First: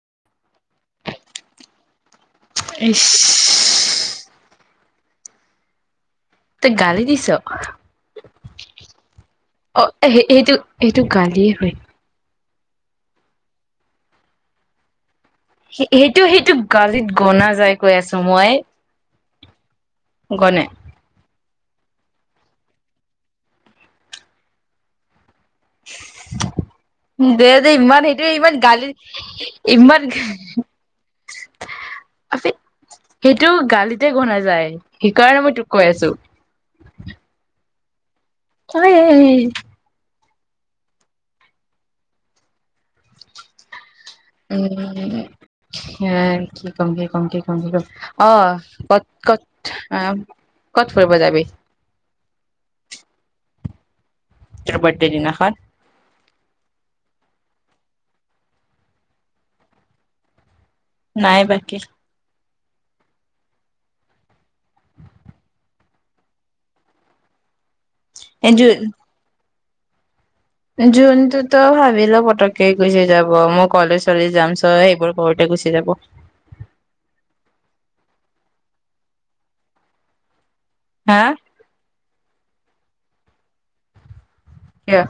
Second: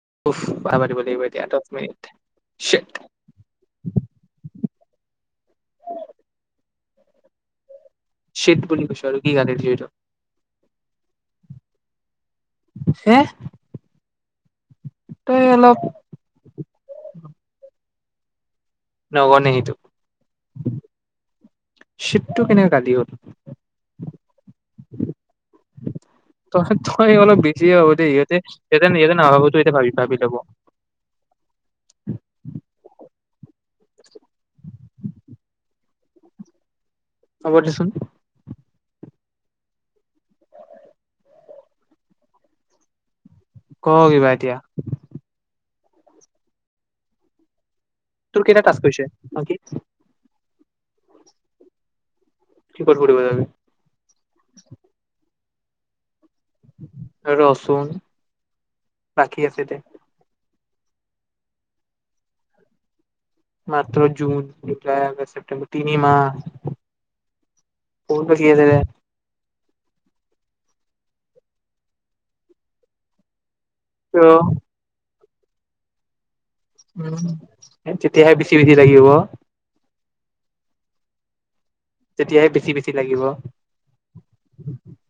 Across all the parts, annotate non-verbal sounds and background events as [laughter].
[inaudible] কথা পাতিব লাগিব এতিয়া দহ মিনিট। শীত। ইচ [unintelligible] গালি দিছ? ছিট বুলি কৈছো আৰু কি গালি দিছো এইটো। এইটো গালিয়ে হয়। হে? তই স অলপ সেইটো-সেইটো গালিত গনা যায়। কৈ আছো মই নগ নে হেইটো গনে শীতটো কেনেকৈ গালি হল? ত তই অলপ দে বেজি যে ভাবহ ইমান দেই, সেইটোৱে ইহতে ইমান সতে গালি সহতে নভাব তয়া ভাবি ইমান ভাবি লব সেইটো গালিতে গনা যায় সেইকাৰণে মই তোক কৈ আছো। ক চোন [unintelligible] ক কিবা এতিয়া। হ কি কম-কি কম-কি কম-কি কম অ তোৰ কেইটা টাস্ক হৈছে ক'ত-ক'ত বাকী আহ কত ফুৰিব যাবি? কত ফুৰিব যাবি? টোৰ বাৰ্থডে দিনাখন? ৰচুন, বাকী আছে দে। নাই বাকী। [unintelligible] জুন, জুলাই, অগষ্ট, ছেপ্টেম্বৰ, তিনি মাহ। [unintelligible] জোনটো তই ভাবিলঃ পতকে গুচি যাব মোক কলেজ ত' চালি যাম চ সেইবোৰ ঘৰতে গুচি যাব। উম তেতিয়াহে বেছি-বেছি লাগিব হা? তেতিয়াহে বেছি-বেছি লাগিব। কিয়?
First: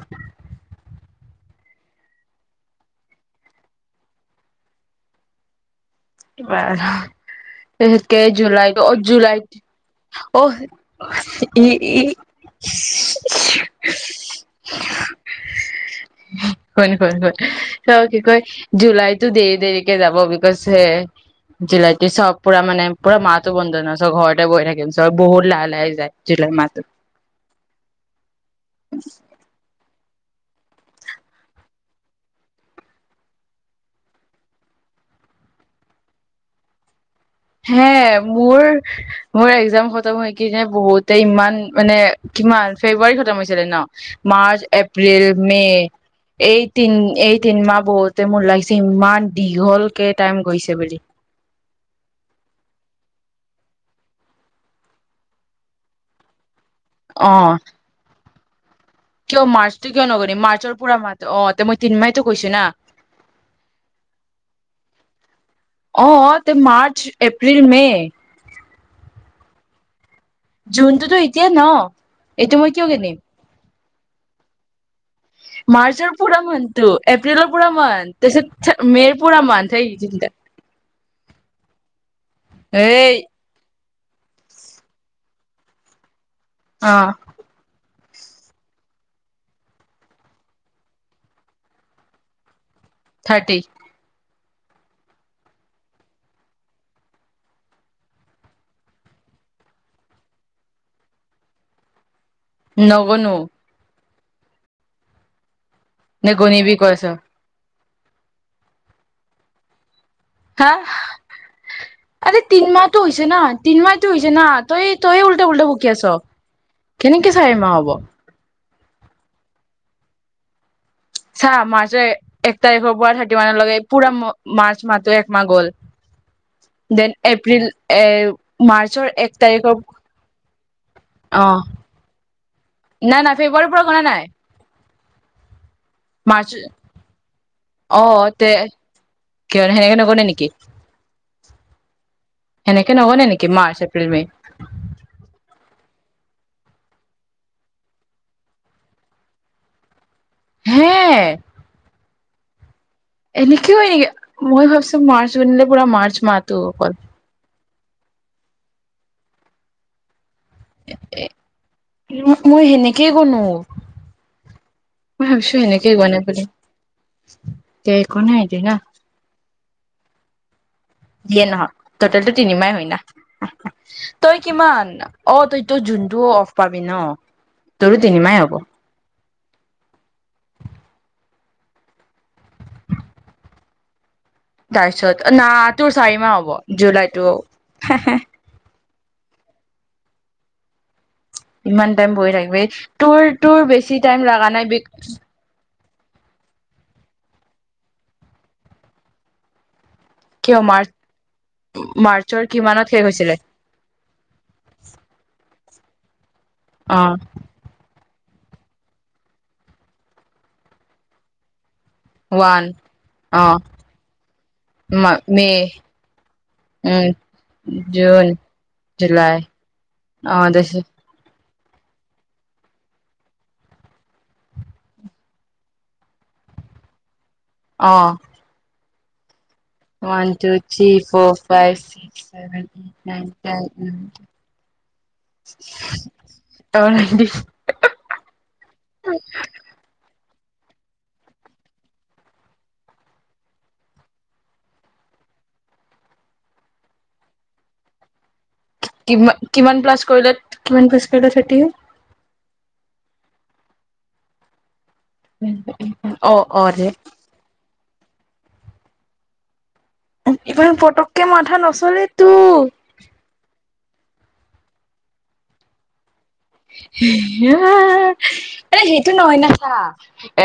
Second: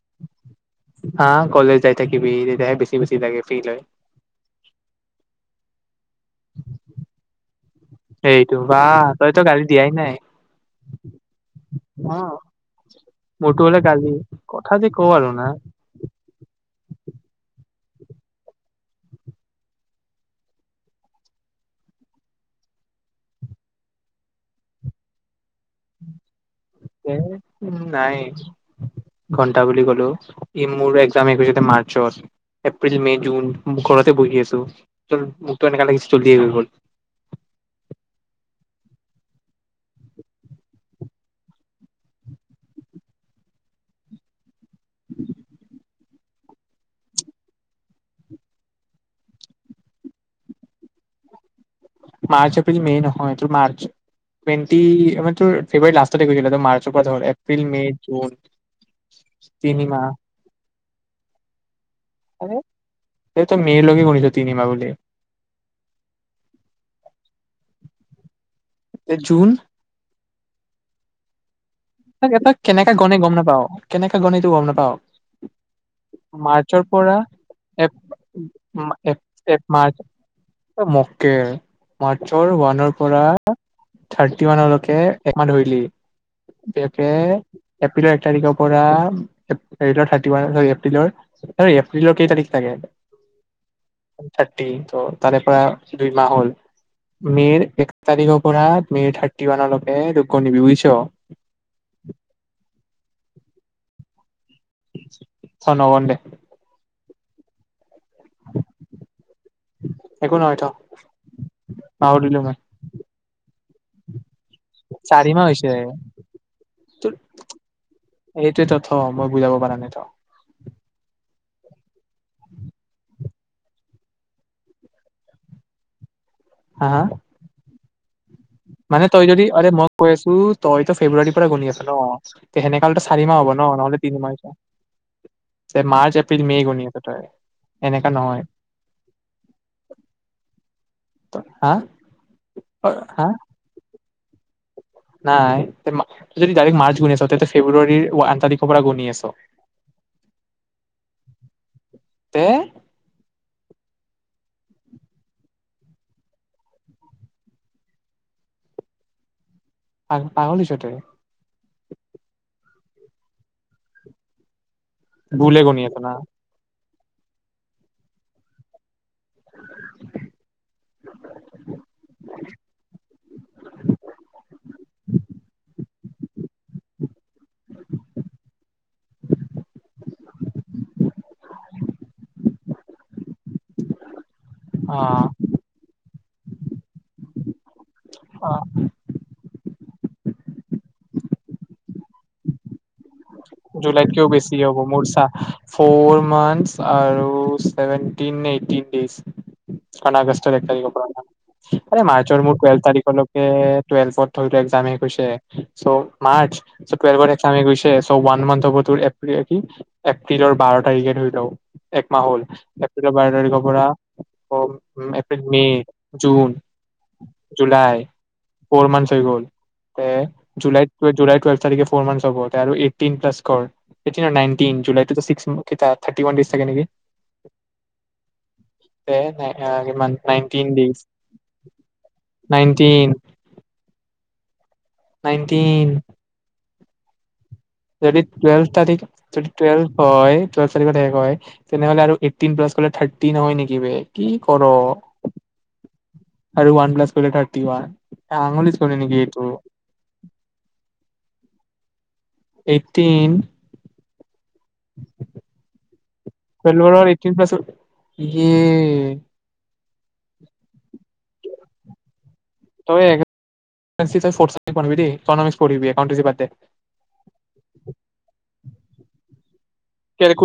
হা কলেজ যাই থাকিবি তেতিয়া হে বেছি-বেছি লাগে ফিল হয়। অঁ অঁ সেইটো বা জুুলাইটো অ জুুলাই তইতো গালি দিয়াই নাই অ এ অ মোৰতো হলে গালি কথা যে কওঁ আৰু না উ হয় কি কয় জুলাইতো দেৰি দেৰিকে যাব বুলি কৈছে হে জুলাই চব পুৰা মানে পুৰা মাহ বন্ধ নহয় চব ঘৰতে বৈ থাকিম চব বহুত লাহে লাহে যায় জুলাই মাহ উ নাই ঘন্টা বুলি কলো ই মোৰ এক্জাম শেষ হৈছে মাৰ্চত এপ্ৰিল মে জুন ঘৰতে বহি আছো মোৰতো এনেকা লাগিচে জল্দি আহি গ'ল হে মোৰ মোৰ এক্জাম খতম হৈ কিনে বহুতে ইমান মানে কিমান ফেব্ৰুৱাৰী খতম হৈছিলে ন মাৰ্চ এপ্ৰিল মে এই তিন এই তিনমাহ বহুতে মোৰ লাগিছে ইমান দীঘলকে টাইম গৈছে বুলি মাৰ্চ এপ্ৰিল মে নহয় তোৰ মাৰ্চ মানে তোৰ ফেব্ৰুৱাৰী লাষ্টত গৈছিল মাৰ্চ কথা অ হল এপ্ৰিল মে' জুন কিয় মাৰ্চটিক কিয় তিনিমাহ নকৰৰি মাৰ্চৰ পুৰা মাত অ মই তিনিমাইতো কৈছো আৰে না তই মে লৈকে গণিছ তিনিমাহ বুলি আহ অ মাৰ্চ এপ্ৰিল মে জুন জোনটোতো এতিয়া ন এটা ক এইটো তই মই কিয় কেনেককাে কিনিম গণে গম নোপাও কেনেকে গণিনে গম নাপাওঁ মাৰ্চৰ পুৰা মানতটো এপ্ৰিলৰ পৰা এপ মানটো তাৰপিছত মা মে এপ পৰা এপ মান সেই মাৰ্চ তিনিটা মকেৰ মাৰ্চৰ ওৱানৰ এই পৰা থাৰ্টি ওৱানলৈকে একমা ধৰিলি অ পেপে এপ এপ্ৰিলৰ এক তাৰিখৰ পৰাপৰ এপ্ৰিলৰ কেই তাৰিখ চাগে থাৰ্টি থ্ট ত তাৰে পৰা দুই মাহ হল মে'ৰ এক তাৰিখৰ পৰা মে'ৰ থাৰ্টি ওৱানলৈকে দোগ্্য নিবি বুজিছ নগনু ওচুৰু ন গণবি কৈছ একো নহয় হা থ পাহৰিলো আৰে মই তিন মাহটো হৈছে না তনমাহতো হৈছে না তই তই চাৰি মাহ উল্টা উল্টটা হৈছে বুকি আছ কেনেকে চাইিমা হ'ব ত তথ মই বুজাব পাৰা নাই ত চাহ মাৰ্চৰ এক তাৰিখৰ পৰা থাৰ্টি ওৱানলৈকে পুৰা মাৰ্চ মাহটো একমাহ গল হা হা দেন এপ্ৰিল এই মানে তই যদি আৰে মই কৈ আছো তইতো ফেব্ৰুৱাৰীৰ অ পৰা গুনি আছ ন সেনেকাহলে তো নাই চাৰি নাই মাহ হ'ব ফেব্ৰুৱাৰীৰ ন পৰা গনা নহ'লে নাই তিনিমাহ মাৰ্চ অ এনেকা নহয় তে ক সেনেকে নকনে নেকি হা অ, এনেকে হা নবনে নেকি মাৰ্চ এপ্ৰিল এপ্ৰিল মে নাই যদি ডাইৰেক মাৰ্চ গুনি আছ তেনে ফেব্ৰুৱাৰী আঠ তাৰিখৰ পৰা গুণি আছ হে তে এনেকে হয় নেকি মই ভাবছো মাৰ্চ বনিলে পুৰা মাৰ্চ মাতো অকল হয় পাগল হৈছ ত তই মই সেনেকেই কনো মই ভাবিছো ভুলে গুনি এনেকেই আছ না গনে বুলি তে এক নে আহিলী না দিয়ে নহয় টটেলটো তিনিমাই হয় না তই কিমান অ তইটো জুনটো অফ পাবি ন তোৰো তিনিমাই হব অ তাৰপিছত না তোৰ চাৰি মাহ হ'ব, জুলাইতটো হে-হে অ ইমান টাইম বহি থাকিব তোৰ-তোৰ বেছি জুলাইতকেও টাইম লগা বেছি নাই হ'ব বি মোৰ চা ফ'ৰ মান্থ আৰু সেভেনটিন নে এইটিন ডেজ। আগষ্টৰ কিয় এক তাৰিখৰ মাৰ্চ পৰা আমাৰ, অৰে মাৰ্চৰ মোৰ টোৱেলভে কিমানত শেষ তাৰিখকঅৰ হৈছিলে লৈকে টোৱেলভেওত ধৰিলহ একজাম শেষ হৈছে চ' মাৰ্চ অ টুৱেলভৰ একজাম শেষ হৈছে ওৱান মান্থ হ'ব তোৰ এপ্ৰ-এপ্ৰ এ কি এপ্ৰিলৰ বাৰ তাৰিখে ধৰি লব এক মাহ হ'ল ওৱান এপ্ৰিলৰ বাৰ অ তাৰিখৰ পৰা April, May, June, um July, June four month হৈ জুলাই গ'ল। তে, অ তাৰপিছত জুলাই-জুলাই টুৱেলভ ফ'ৰ মন্থ হব, তাআৰু তিন প্লাছ কৰ, এতিয়া নাইনটিন জুলাইত চিক চাৰটি ওৱান চাগে নেকি আহ সয় নাই? One two three four five six seven এই নাইনটিন নাইন টেন নাই নাইনটিন। অ নি [unintelligible] যদি টুৱেলভ তাৰিখ যদি টুৱেলভ হয় [unintelligible] তেনেহলে আৰু এইটেইন প্লাছ কৰিলে থিৰ্তী নহৈ নেকি বে? কি কৰোঁ? আৰু ওৱান প্লাছ কৰিলে ঠিৰ্তী ওৱান। আঙুলিত কৰে নেকি এইটো কিমান-কিমান প্লাছ কৰিল, কিমান প্লাছ কৰিলে থাৰ্তি হৈ? এইটিন। উ-উ অ-অ দে। ই। ইমান পতককে মাথা নচলিত [unintelligible] [unintelligible] দেই, ইকনমিক্স পহিবি, [unintelligible] এ সেইটো নহয় ন চা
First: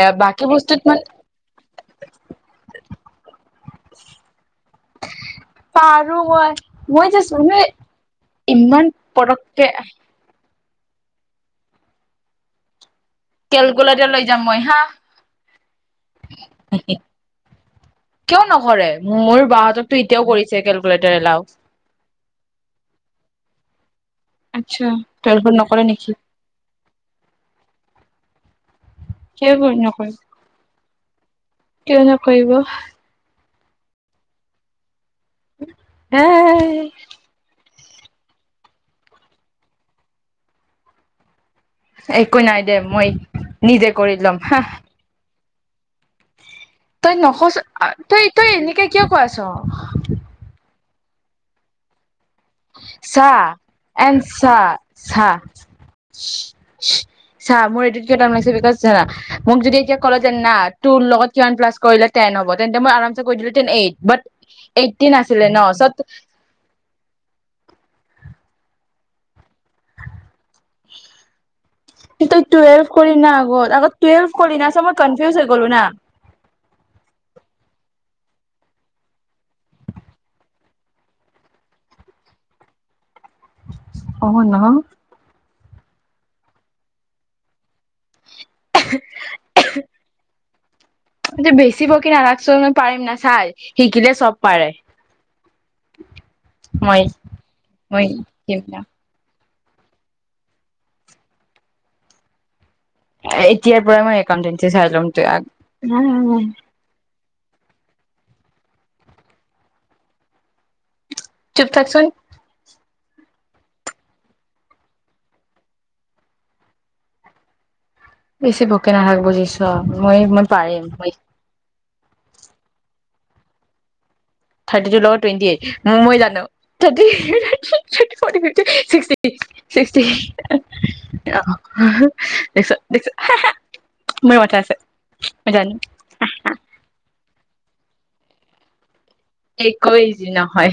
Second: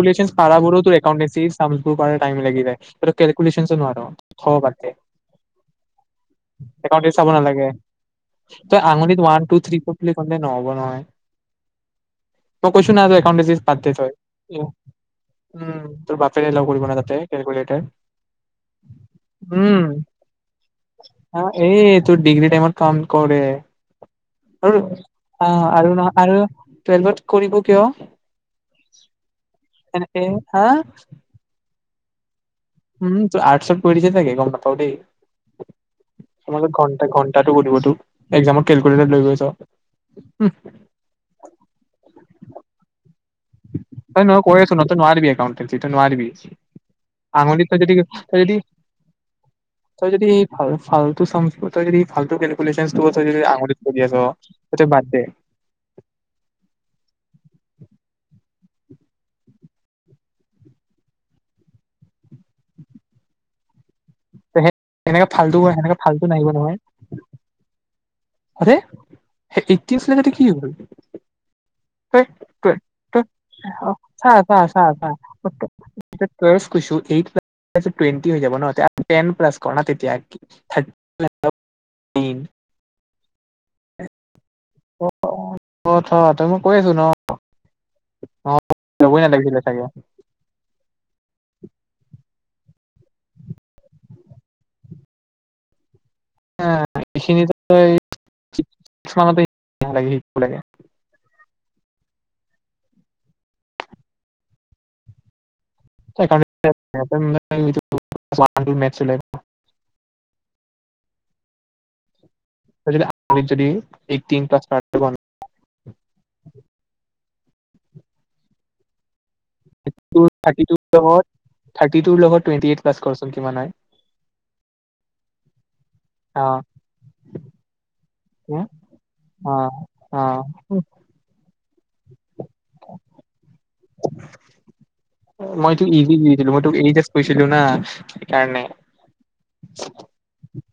এ বাকী পাৰা বস্তুত বোৰো তেওঁৰ মানে একাউণ্টেন্সী সুম বোৰ কৰাৰ টাইম লাগি জাই, তই টো কলকুলেচন নোৱাৰোঁ। হ'ব বাদ দেশ। পাৰো মই মই একাউণ্টেন্সী চাব জাষ্ট মানে নালাগে, তই ইমান আঙুলিত ওৱান, টো, পটককে থ্ৰী [unintelligible] নব নহয়? [unintelligible] একাউণ্টেন্সী বাদ দেশ কেলকুলেটাৰ তই। লৈ যাম মই উ হা তোৰ বাপেৰে অলৌ কৰিব ন তাতেট কেলকুলেটাৰ, কিয় নকৰে মোৰ বাহঁতকতো এতিয়াও কৰিছে কেলকুলেটাৰ এলাও উ' এই তোৰ ডিগ্ৰীটাইমত ক কৰে। আচ্ছা অ তোৰখন নকৰে আৰু নহ নেকি আৰু টুৱেলভত কৰিব কিয়? কিয় [inaudible] নকৰে এনেকে হা কিয় নকৰিব উম তু আৰ্টছত পঢ়িছেল চাগে গম নাপাও দেই হে তোমোক ঘন্টা ঘন্টাটো কৰিবতোক এক্জামত কেলকুলট লৈ গৈছ একো নাই দে মই নিজে কৰি হয় ন ল'ম কৈ হা আছোন ন ত নোৱাৰিবি এ সিটো নোৱাৰোৱাৰবিি তই নসচ আঙুুলি তই যদি তই যদি এনেকে কিয় কৈ আছ তই যদি ভালতো সমিিবা যদি ফালতু কেলকুলেচন বোৰ তই চা যদি আঙুলিত কৰি এন আছ চাহ তই বাদ দে চাহ চা মোৰ এইটোত কটাম লাগছে বিকজ মোক যদি এতিয়া ক'লে যে না তো লগত ৱান প্লাছ কৰিলে টেন হ'ব তেন্তে মই আম কৰি দিলো এইট এইটিন সেনেে ফাল আছিলে ন চ সেনেকে ফাল্টো নাহিব নহয় আৰে এইদি কি হল তই টুৱেলভ কৰি না আগত আগত টুৱেলভ চা কৰি চা না চ মই চা কনফিউজ হৈ গলো না টেণ্টি হৈাব ন টেন প্লছ কণ থি হাকি থ [unintelligible] অ ন অ অ অ থ থ মই কৈ আছো ন অ চবই নালাগিছিলে চাগে তে বেছিিব বকি নাৰাখ চ পাৰিম না চাই শিকিলে চব পাৰে আহ মই এইখিনি মই শিকিম না [unintelligible] ন লাগে শো লাগে এতিয়াৰ পৰা মই একাউটেঞ্চ চাই লম ত [unintelligible] ত [unintelligible] সিহঁতৰ মানে মে চলাই [unintelligible] চুপ থাকচোন যদি আ যদি এইটিন প্লাছ [unintelligible] বেচি বকি নাথাক বুচি তোৰ থাৰ্টিতু যাব, থাৰ্টি টু লগত টুৱেন্টী এইড্ প্লাছ কৰ ন কিমান হয় থাৰ্টি টু লগত টুৱেণ্টি এইট অ অ', অ', মই তোক [unintelligible] সেই কাৰণে একো ইজি নহয়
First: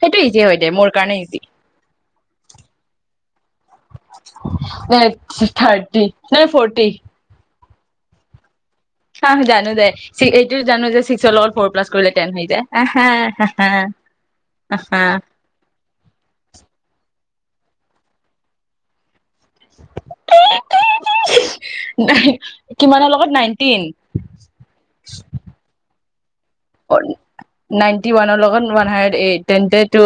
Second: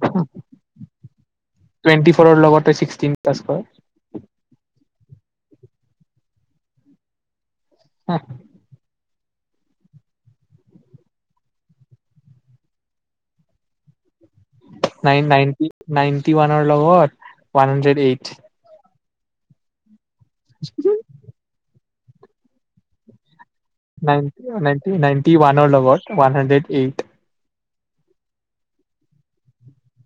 সেইটো ইজি হয় দে মোৰ কাৰণে ইজি টুৱেন্টি ফৰৰ লগতে ছিক্সটিন প্লাচ কৰ। ন থাৰ্টি নে ফৰ্টি অ', হ জানো দে এইটো জানো যে ছিক্সৰ লগত ফ'ৰ প্লাছ কৰিলে টেন হৈ যায় অ'হে- হে-হে। নাইন নাইনটি -নাইনটি ওৱানৰ লগত।। ওৱান হাণ্ড্ৰেড এইট [inaudible] [inaudible] নাই কিমানৰ লগত নাই।। নাইণ নাইণ্টি নাইণ্টি ৱানৰ লগত ৱান হান্দ্ৰেড এইথ নাইনটি ৱানৰ লগত ৱান হাডড এই তে নট ট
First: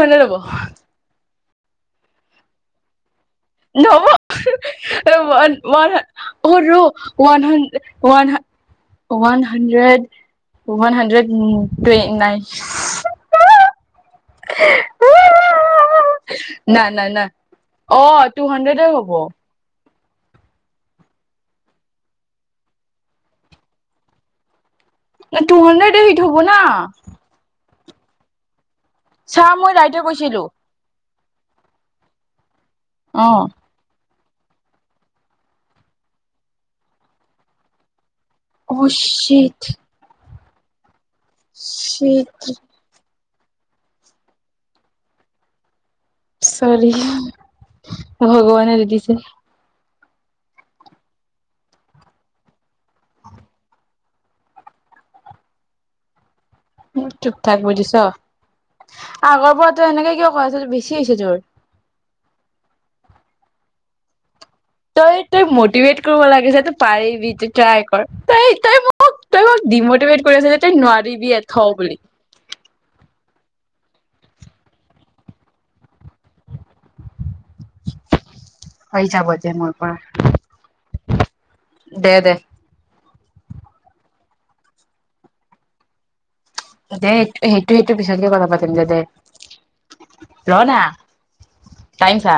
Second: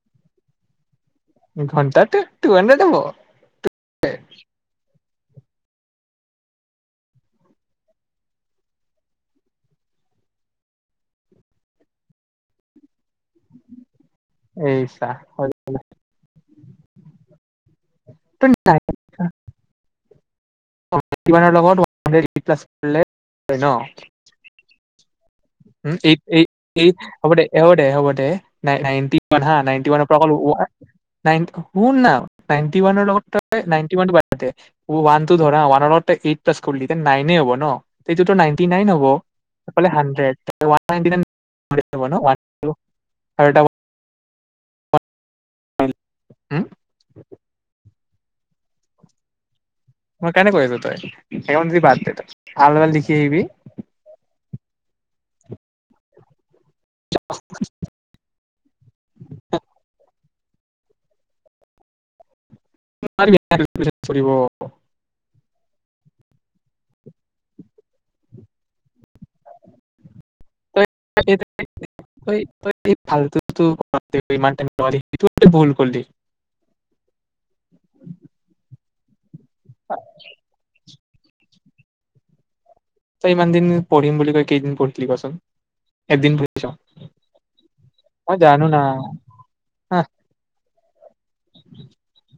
হাড হ'ব [unintelligible] ঘণ্টাতে টো সান্দ্ৰেড হব। ৱ ৰ ও হ ও one hundred -one hundred nine [unintelligible] এইছা হয় বোলে। ন - ন- ন অ টু হাণ্ড্ৰেডে হ'ব। নাইনটি [inaudible] এ'', টু সানড্ৰেড এইট হব না। এইট হ'ব দে হ'ব দে হ'ব দে। নাইন্টি পৰা চা হা মই নাইন্টি ৰাইটে ওৱানৰ কৈছিলো পৰা নাইন সোণ না নাইনটি ৱানৰ লগত অ' তই নাইনটি ৱানটো বাদ দি। ওৱান টো ধৰা ওৱানৰ লগত তই এইট প্লাছ কৰিলি নাইনে হ'ব ন। এইটোতো নাইনটি নাইন অ' হ'ব চিট সেইফাল হানড্ৰেড। [unintelligible] চিট [inaudible] হয়াৰটা উম চৰি ভগৱানে দি দিছে। মই কনে কৰিছ তই স যদি বাদ দে আলাল লিখি আহবি মোক চুপ থাকিব দিছ আগৰ পৰাতো এনেকে কিয়? [unintelligible] [inaudible] তই -তই মটিভেট কৰিব লাগিছে তই পাৰিবি তই ট্ৰাই কৰ তই -তই মোক তই মোক ডিমটিভেট কৰি আছ যে। তে তই নোৱাৰিব এ খও বুলি ভাল টো টো ইমান টাইম ভুল কৰিলি। পই যাবজ মোৰ পৰা দে, দে তই ইমান দিন পঢ়িম বুলি কৈ কেইদিন পঢ়িছিলি কচোন এদিন পঢ়িছ দে স সেইটো সেইটো পিছতকে মই কথা জানো পাতিম না দে দে হা ৰ নাইম চা